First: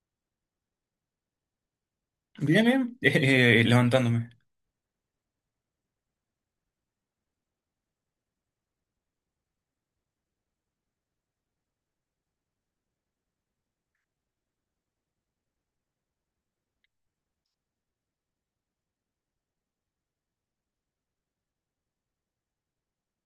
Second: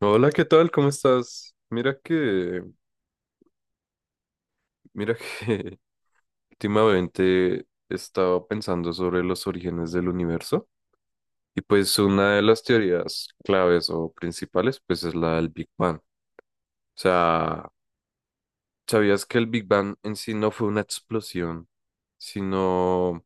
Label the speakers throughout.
Speaker 1: Hola, ¿qué tal? ¿Cómo estás? Mira que,
Speaker 2: Bien, bien, levantándome.
Speaker 1: mira que últimamente estaba pensando sobre los orígenes del universo y pues una de las teorías claves o principales pues es la del Big Bang. O sea, ¿sabías que el Big Bang en sí no fue una explosión, sino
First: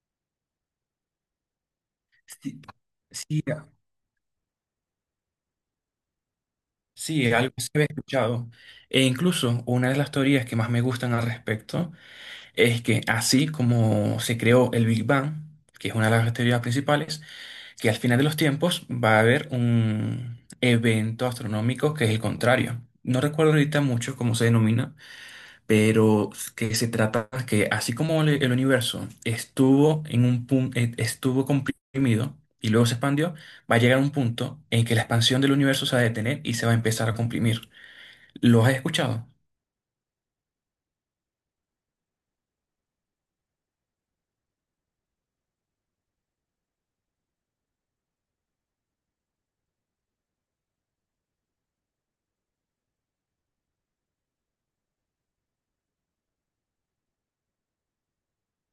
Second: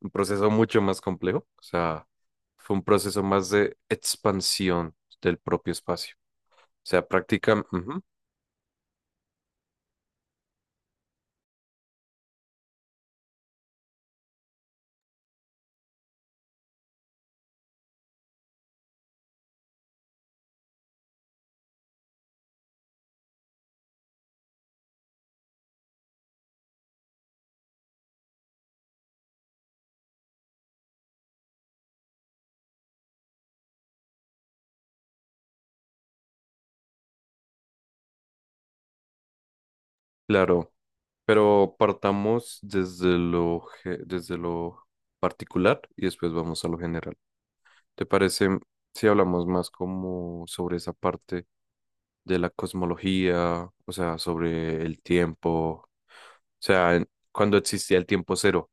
Speaker 1: un proceso mucho más complejo? O sea,
Speaker 2: Sí,
Speaker 1: fue un proceso
Speaker 2: sí,
Speaker 1: más de expansión del propio espacio. O sea,
Speaker 2: sí, algo
Speaker 1: prácticamente,
Speaker 2: se había escuchado. E incluso una de las teorías que más me gustan al respecto es que así como se creó el Big Bang, que es una de las teorías principales, que al final de los tiempos va a haber un evento astronómico que es el contrario. No recuerdo ahorita mucho cómo se denomina, pero que se trata que así como el universo estuvo en un punto, estuvo comprimido y luego se expandió, va a llegar un punto en que la expansión del universo se va a detener y se va a empezar a comprimir. ¿Lo has escuchado?
Speaker 1: claro. Pero partamos desde lo particular y después vamos a lo general. ¿Te parece si hablamos más como sobre esa parte de la cosmología, o sea, sobre el tiempo, o sea, cuando existía el tiempo cero,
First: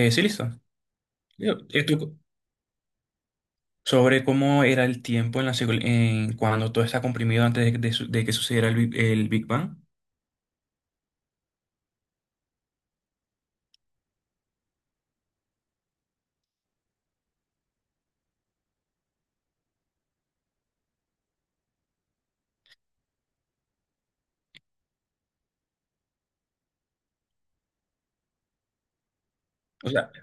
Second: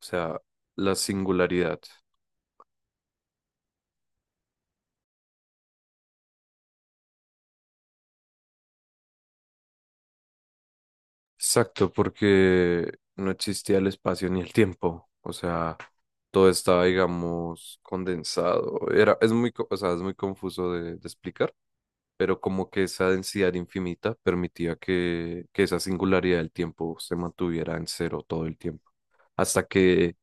Speaker 1: o
Speaker 2: Sí,
Speaker 1: sea,
Speaker 2: listo.
Speaker 1: la
Speaker 2: Yo-
Speaker 1: singularidad?
Speaker 2: eh, tú- Sobre cómo era el tiempo en en cuando todo está comprimido antes de que sucediera el Big Bang.
Speaker 1: Exacto, porque no existía el espacio ni el tiempo, o sea, todo estaba, digamos, condensado. Era, es muy, co- O sea, es muy confuso de explicar, pero como que esa densidad infinita permitía que esa singularidad del tiempo se mantuviera en cero todo el tiempo. Hasta
Speaker 2: O sea,
Speaker 1: que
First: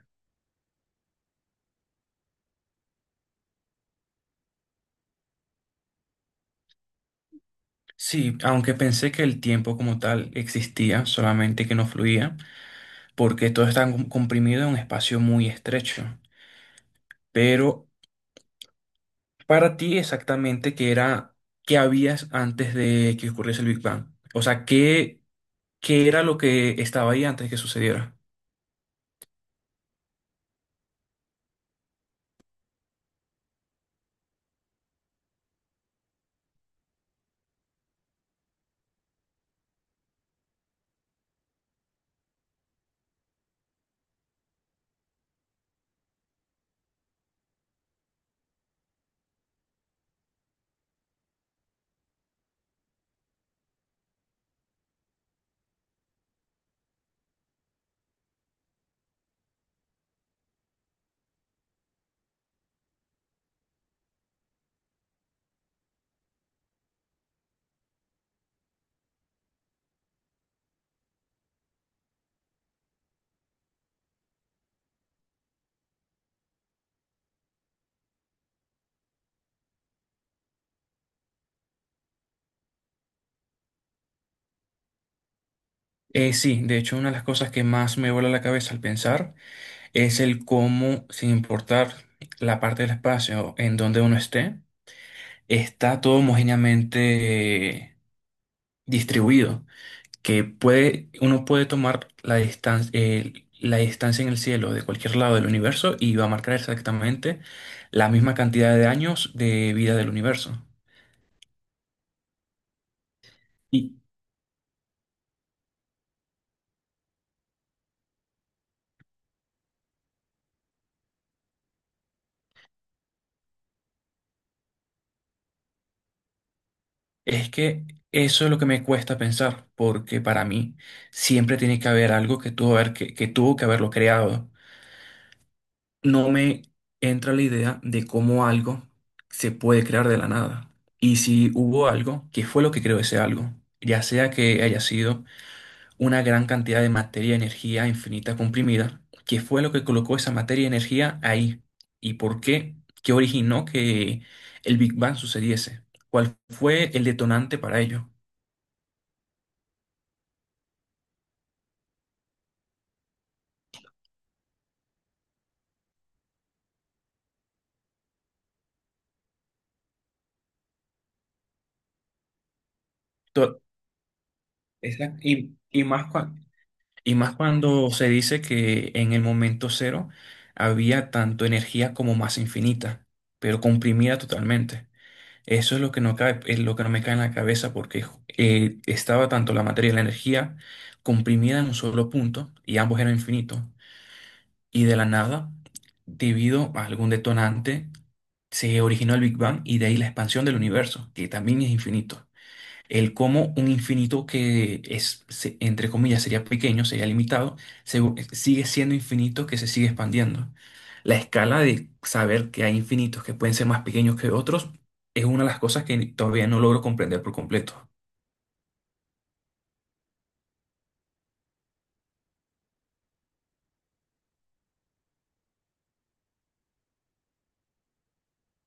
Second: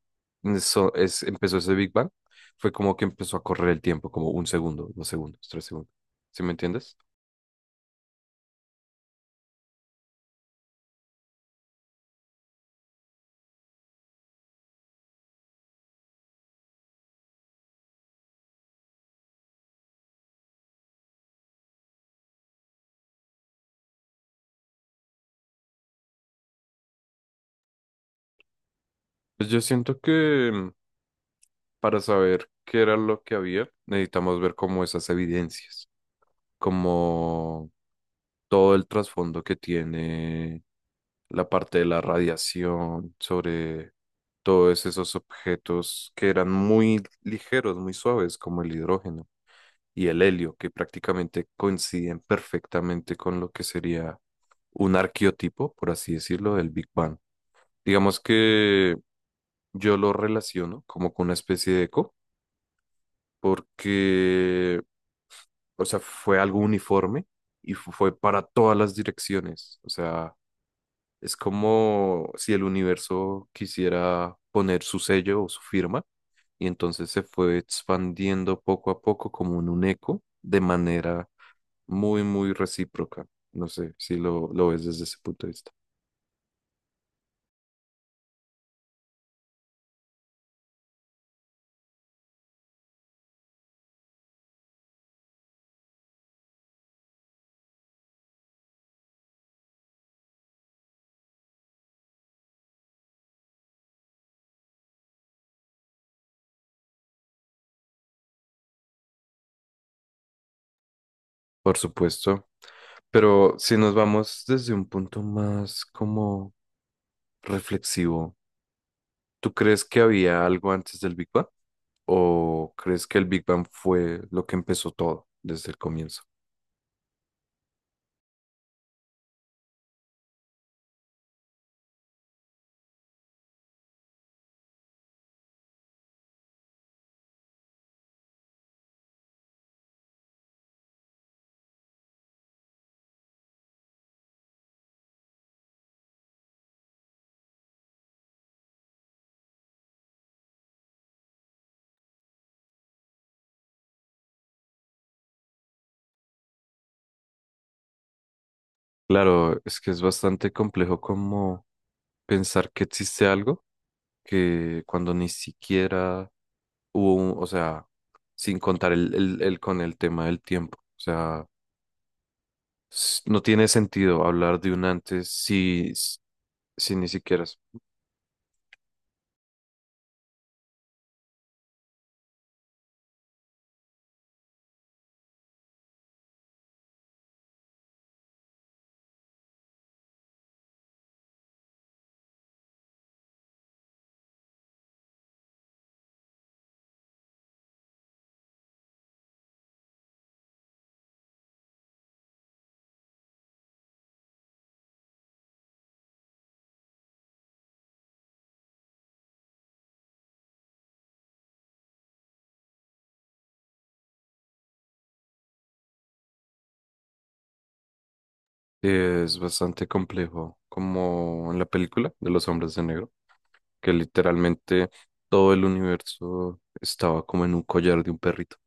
Speaker 1: eso es, Empezó ese Big Bang, fue como que empezó a correr el tiempo, como un segundo, dos segundos, tres segundos. ¿Sí me entiendes?
Speaker 2: sí, aunque pensé que el tiempo como tal existía, solamente que no fluía, porque todo está comprimido en un espacio muy estrecho. Pero para ti exactamente, ¿qué era, qué habías antes de que ocurriese el Big Bang? O sea, ¿qué, qué era lo que estaba ahí antes de que sucediera?
Speaker 1: Pues yo siento que para saber qué era lo que había, necesitamos ver como esas evidencias, como todo el trasfondo que tiene la parte de la radiación, sobre todos esos objetos que eran muy ligeros, muy suaves, como el hidrógeno y el helio, que prácticamente coinciden perfectamente con lo que sería un arqueotipo, por así decirlo, del Big Bang. Digamos que yo lo relaciono como con una especie de eco, porque, o sea, fue algo uniforme y fue para todas las direcciones, o sea. Es como si el universo quisiera poner su sello o su firma y entonces se fue expandiendo poco a poco como en un eco de manera muy, muy recíproca. No sé si lo ves desde ese punto de vista.
Speaker 2: Sí, de hecho, una de las cosas que más me vuela la cabeza al pensar es el cómo, sin importar la parte del espacio en donde uno esté, está todo homogéneamente distribuido, que puede, uno puede tomar la distancia en el cielo de cualquier lado del universo y va a marcar exactamente la misma cantidad de años de vida del universo.
Speaker 1: Por supuesto. Pero si nos
Speaker 2: Y
Speaker 1: vamos desde un punto más como reflexivo, ¿tú crees que había algo antes del Big Bang? ¿O crees que el Big Bang fue lo que empezó todo desde el comienzo?
Speaker 2: es que eso es lo que me cuesta pensar, porque para mí siempre tiene que haber algo que que tuvo que haberlo creado. No me entra la idea de cómo algo se puede crear de la nada. Y si hubo algo, ¿qué fue lo que creó ese algo? Ya sea que haya sido una gran cantidad de materia y energía infinita comprimida, que fue lo que colocó esa materia y energía ahí. ¿Y por qué? ¿Qué originó que el Big Bang sucediese? ¿Cuál fue el detonante para ello?
Speaker 1: Claro, es que es bastante complejo como pensar que existe algo que cuando ni siquiera o sea, sin contar con el tema del tiempo. O sea, no
Speaker 2: To-
Speaker 1: tiene sentido hablar de un
Speaker 2: Exacto.
Speaker 1: antes si ni
Speaker 2: Y más
Speaker 1: siquiera
Speaker 2: cuando se dice que en el momento cero había tanto energía como masa infinita, pero comprimida totalmente. Eso es lo que no cabe, es lo que no me cae en la cabeza porque estaba tanto la materia y la energía comprimida en un solo punto y ambos eran infinitos. Y de la nada, debido a algún detonante, se originó el Big Bang y de ahí la expansión del universo, que también es infinito. El cómo un infinito que entre comillas, sería pequeño, sería limitado, se- sigue siendo infinito que se sigue expandiendo. La escala de saber que hay infinitos que pueden ser más pequeños que otros es una de las cosas que todavía no logro comprender por completo.
Speaker 1: es bastante complejo, como en la película de los hombres de negro, que literalmente todo el universo estaba como en un collar de un perrito.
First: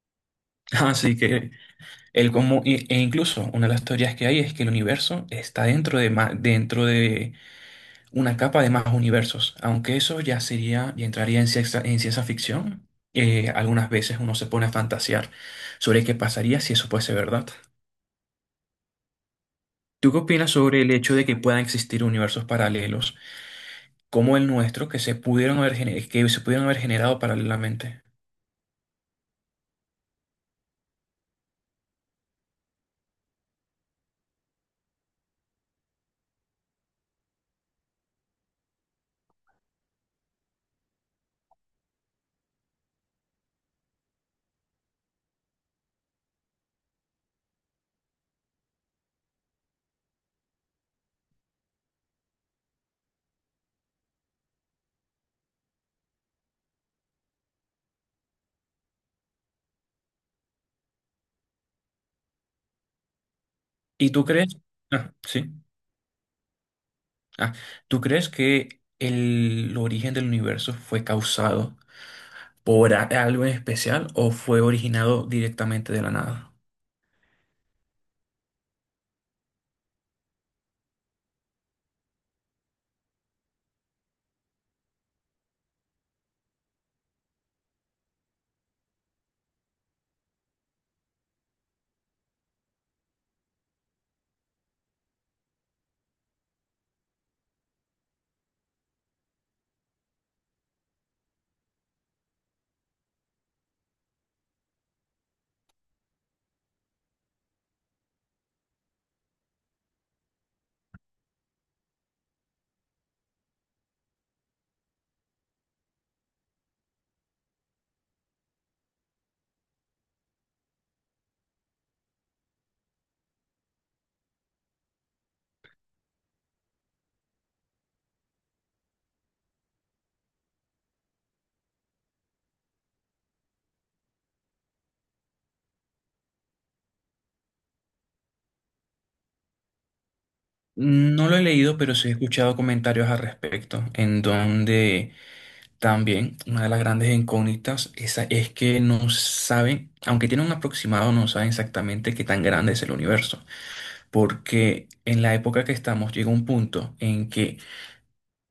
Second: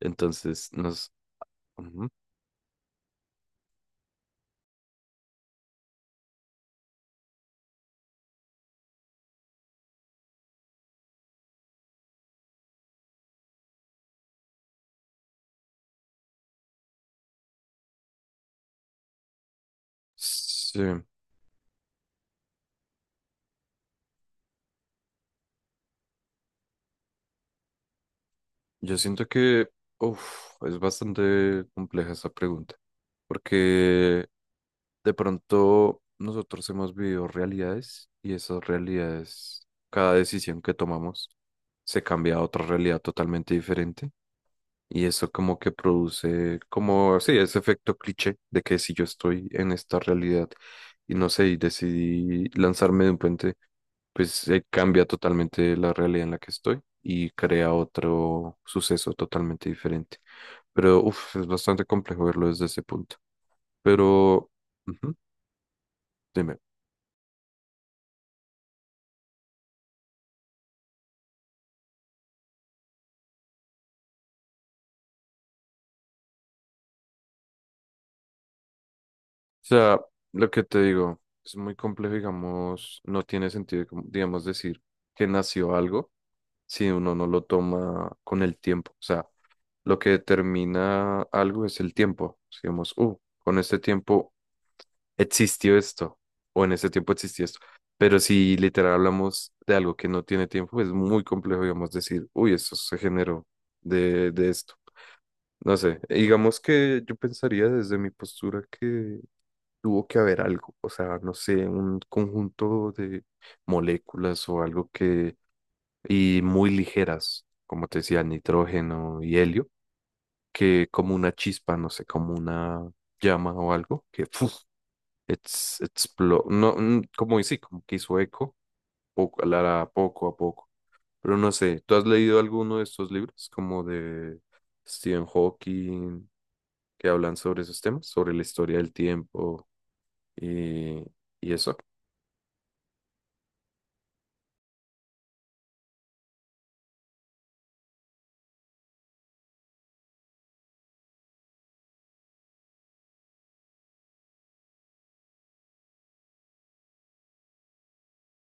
Speaker 1: Entonces, nos...
Speaker 2: Así que
Speaker 1: ujú.
Speaker 2: el cómo, incluso una de las teorías que hay es que el universo está dentro de, dentro de una capa de más universos, aunque eso ya sería, ya entraría en ciencia ficción. Algunas veces uno se pone a fantasear sobre qué pasaría si eso fuese verdad. ¿Tú qué opinas sobre el
Speaker 1: Sí.
Speaker 2: hecho de que puedan existir universos paralelos como el nuestro que se pudieron que se pudieron haber generado paralelamente?
Speaker 1: Yo siento que, uf, es bastante compleja esa pregunta, porque de pronto nosotros hemos vivido realidades y esas realidades, cada decisión que tomamos se cambia a otra realidad totalmente diferente y eso como que produce como, sí, ese efecto cliché de que si yo estoy en esta realidad y no sé, y decidí lanzarme de un puente, pues cambia totalmente la realidad en la que estoy y crea otro suceso totalmente diferente. Pero uf, es bastante complejo verlo desde ese punto.
Speaker 2: ¿Y tú
Speaker 1: Pero,
Speaker 2: crees? Ah,
Speaker 1: ujú,
Speaker 2: sí.
Speaker 1: dime. O
Speaker 2: Ah, ¿tú crees que el origen del universo fue causado por algo en especial o fue originado directamente de la nada?
Speaker 1: sea, lo que te digo, es muy complejo, digamos, no tiene sentido, como, digamos, decir que nació algo si uno no lo toma con el tiempo. O sea, lo que determina algo es el tiempo. Digamos, con este tiempo existió esto, o en ese tiempo existió esto. Pero si literal hablamos de algo que no tiene tiempo, es muy complejo, digamos, decir, uy, esto se generó de esto. No sé, digamos que yo pensaría desde mi postura que tuvo que haber algo, o sea, no sé, un conjunto de moléculas o algo que, y muy ligeras, como te decía, nitrógeno y helio, que como una chispa, no sé, como una llama o algo, que ¡fuf! It's, explo- no, mm, como y sí, como que hizo eco, poco, poco a poco. Pero no sé, ¿tú has leído alguno de estos libros, como de Stephen Hawking, que hablan sobre esos temas, sobre la historia del tiempo y,
Speaker 2: No lo he
Speaker 1: y eso?
Speaker 2: leído, pero sí he escuchado comentarios al respecto, en donde también una de las grandes incógnitas esa es que no saben, aunque tienen un aproximado, no saben exactamente qué tan grande es el universo, porque en la época que estamos llega un punto en que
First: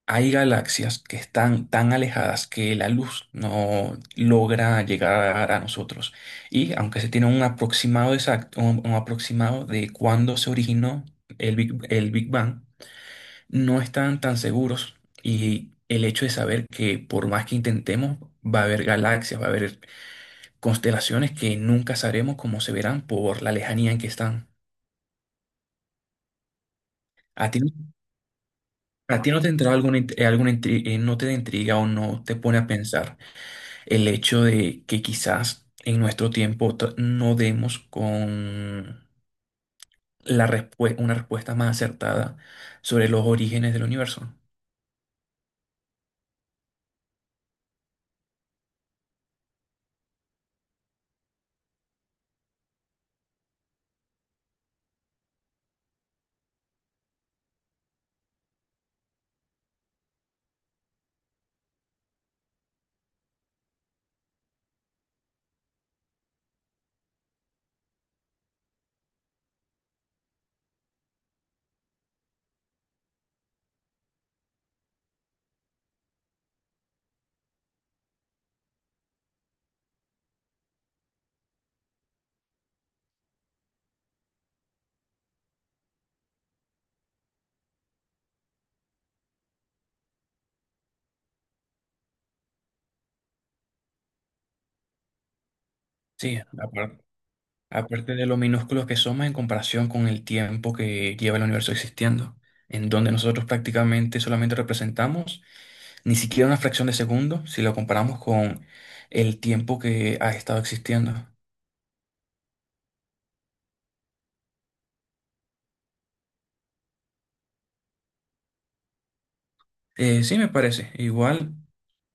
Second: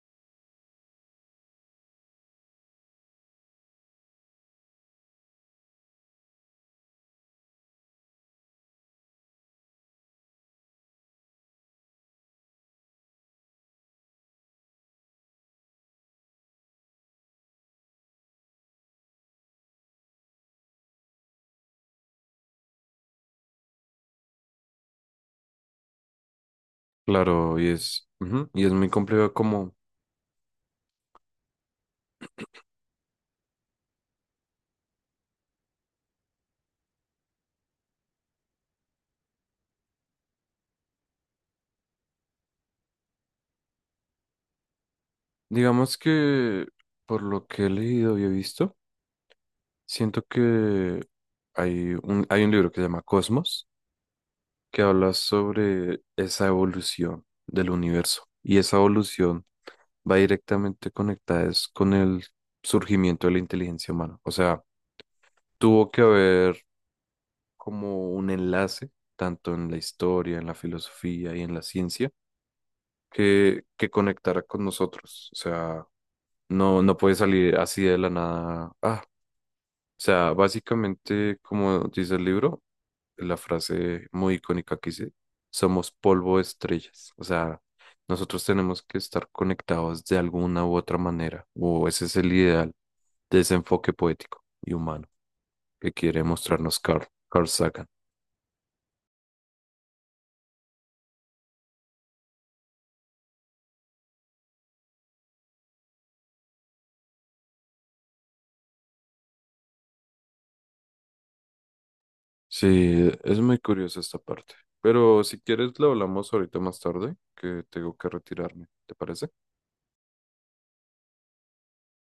Speaker 2: hay galaxias que están tan alejadas que la luz no logra llegar a nosotros. Y aunque se tiene un aproximado exacto, un aproximado de cuándo se originó el Big Bang, no están tan seguros, y el hecho de saber que por más que intentemos, va a haber galaxias, va a haber constelaciones que nunca sabremos cómo se verán por la lejanía en que están. ¿A
Speaker 1: Claro,
Speaker 2: ti,
Speaker 1: y es, ujú, y es muy
Speaker 2: a ti
Speaker 1: complejo
Speaker 2: no te entra
Speaker 1: como,
Speaker 2: alguna, alguna no te da intriga o no te pone a pensar el hecho de que quizás en nuestro tiempo no demos con una respuesta más acertada sobre los orígenes del universo?
Speaker 1: digamos que por lo que he leído y he visto, siento que hay un libro que se llama Cosmos que habla sobre esa evolución del universo. Y esa evolución va directamente conectada es con el surgimiento de la inteligencia humana. O sea, tuvo que haber como un enlace, tanto en la historia, en la filosofía y en la ciencia, que conectara con nosotros. O sea, no puede salir así de la nada. Ah, o sea, básicamente, como dice el libro, la frase muy icónica que dice, somos polvo de estrellas. O sea, nosotros tenemos que estar conectados de alguna u otra manera, o ese es el ideal de ese enfoque poético y humano que quiere
Speaker 2: Sí,
Speaker 1: mostrarnos Carl Sagan.
Speaker 2: aparte de lo minúsculos que somos en comparación con el tiempo que lleva el universo existiendo, en donde nosotros prácticamente solamente representamos ni siquiera una fracción de segundo si lo comparamos con el tiempo que ha estado existiendo.
Speaker 1: Sí, es muy curiosa esta parte. Pero si quieres, lo hablamos ahorita más tarde, que tengo que retirarme, ¿te parece?
Speaker 2: Sí, me parece. Igual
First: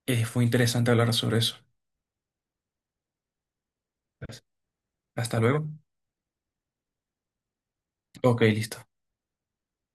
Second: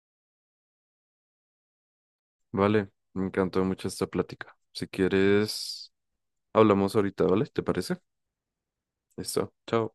Speaker 2: fue interesante hablar sobre eso.
Speaker 1: Vale, me encantó mucho esta plática. Si
Speaker 2: Hasta luego.
Speaker 1: quieres, hablamos ahorita, ¿vale? ¿Te parece?
Speaker 2: Ok, listo.
Speaker 1: Listo, chao.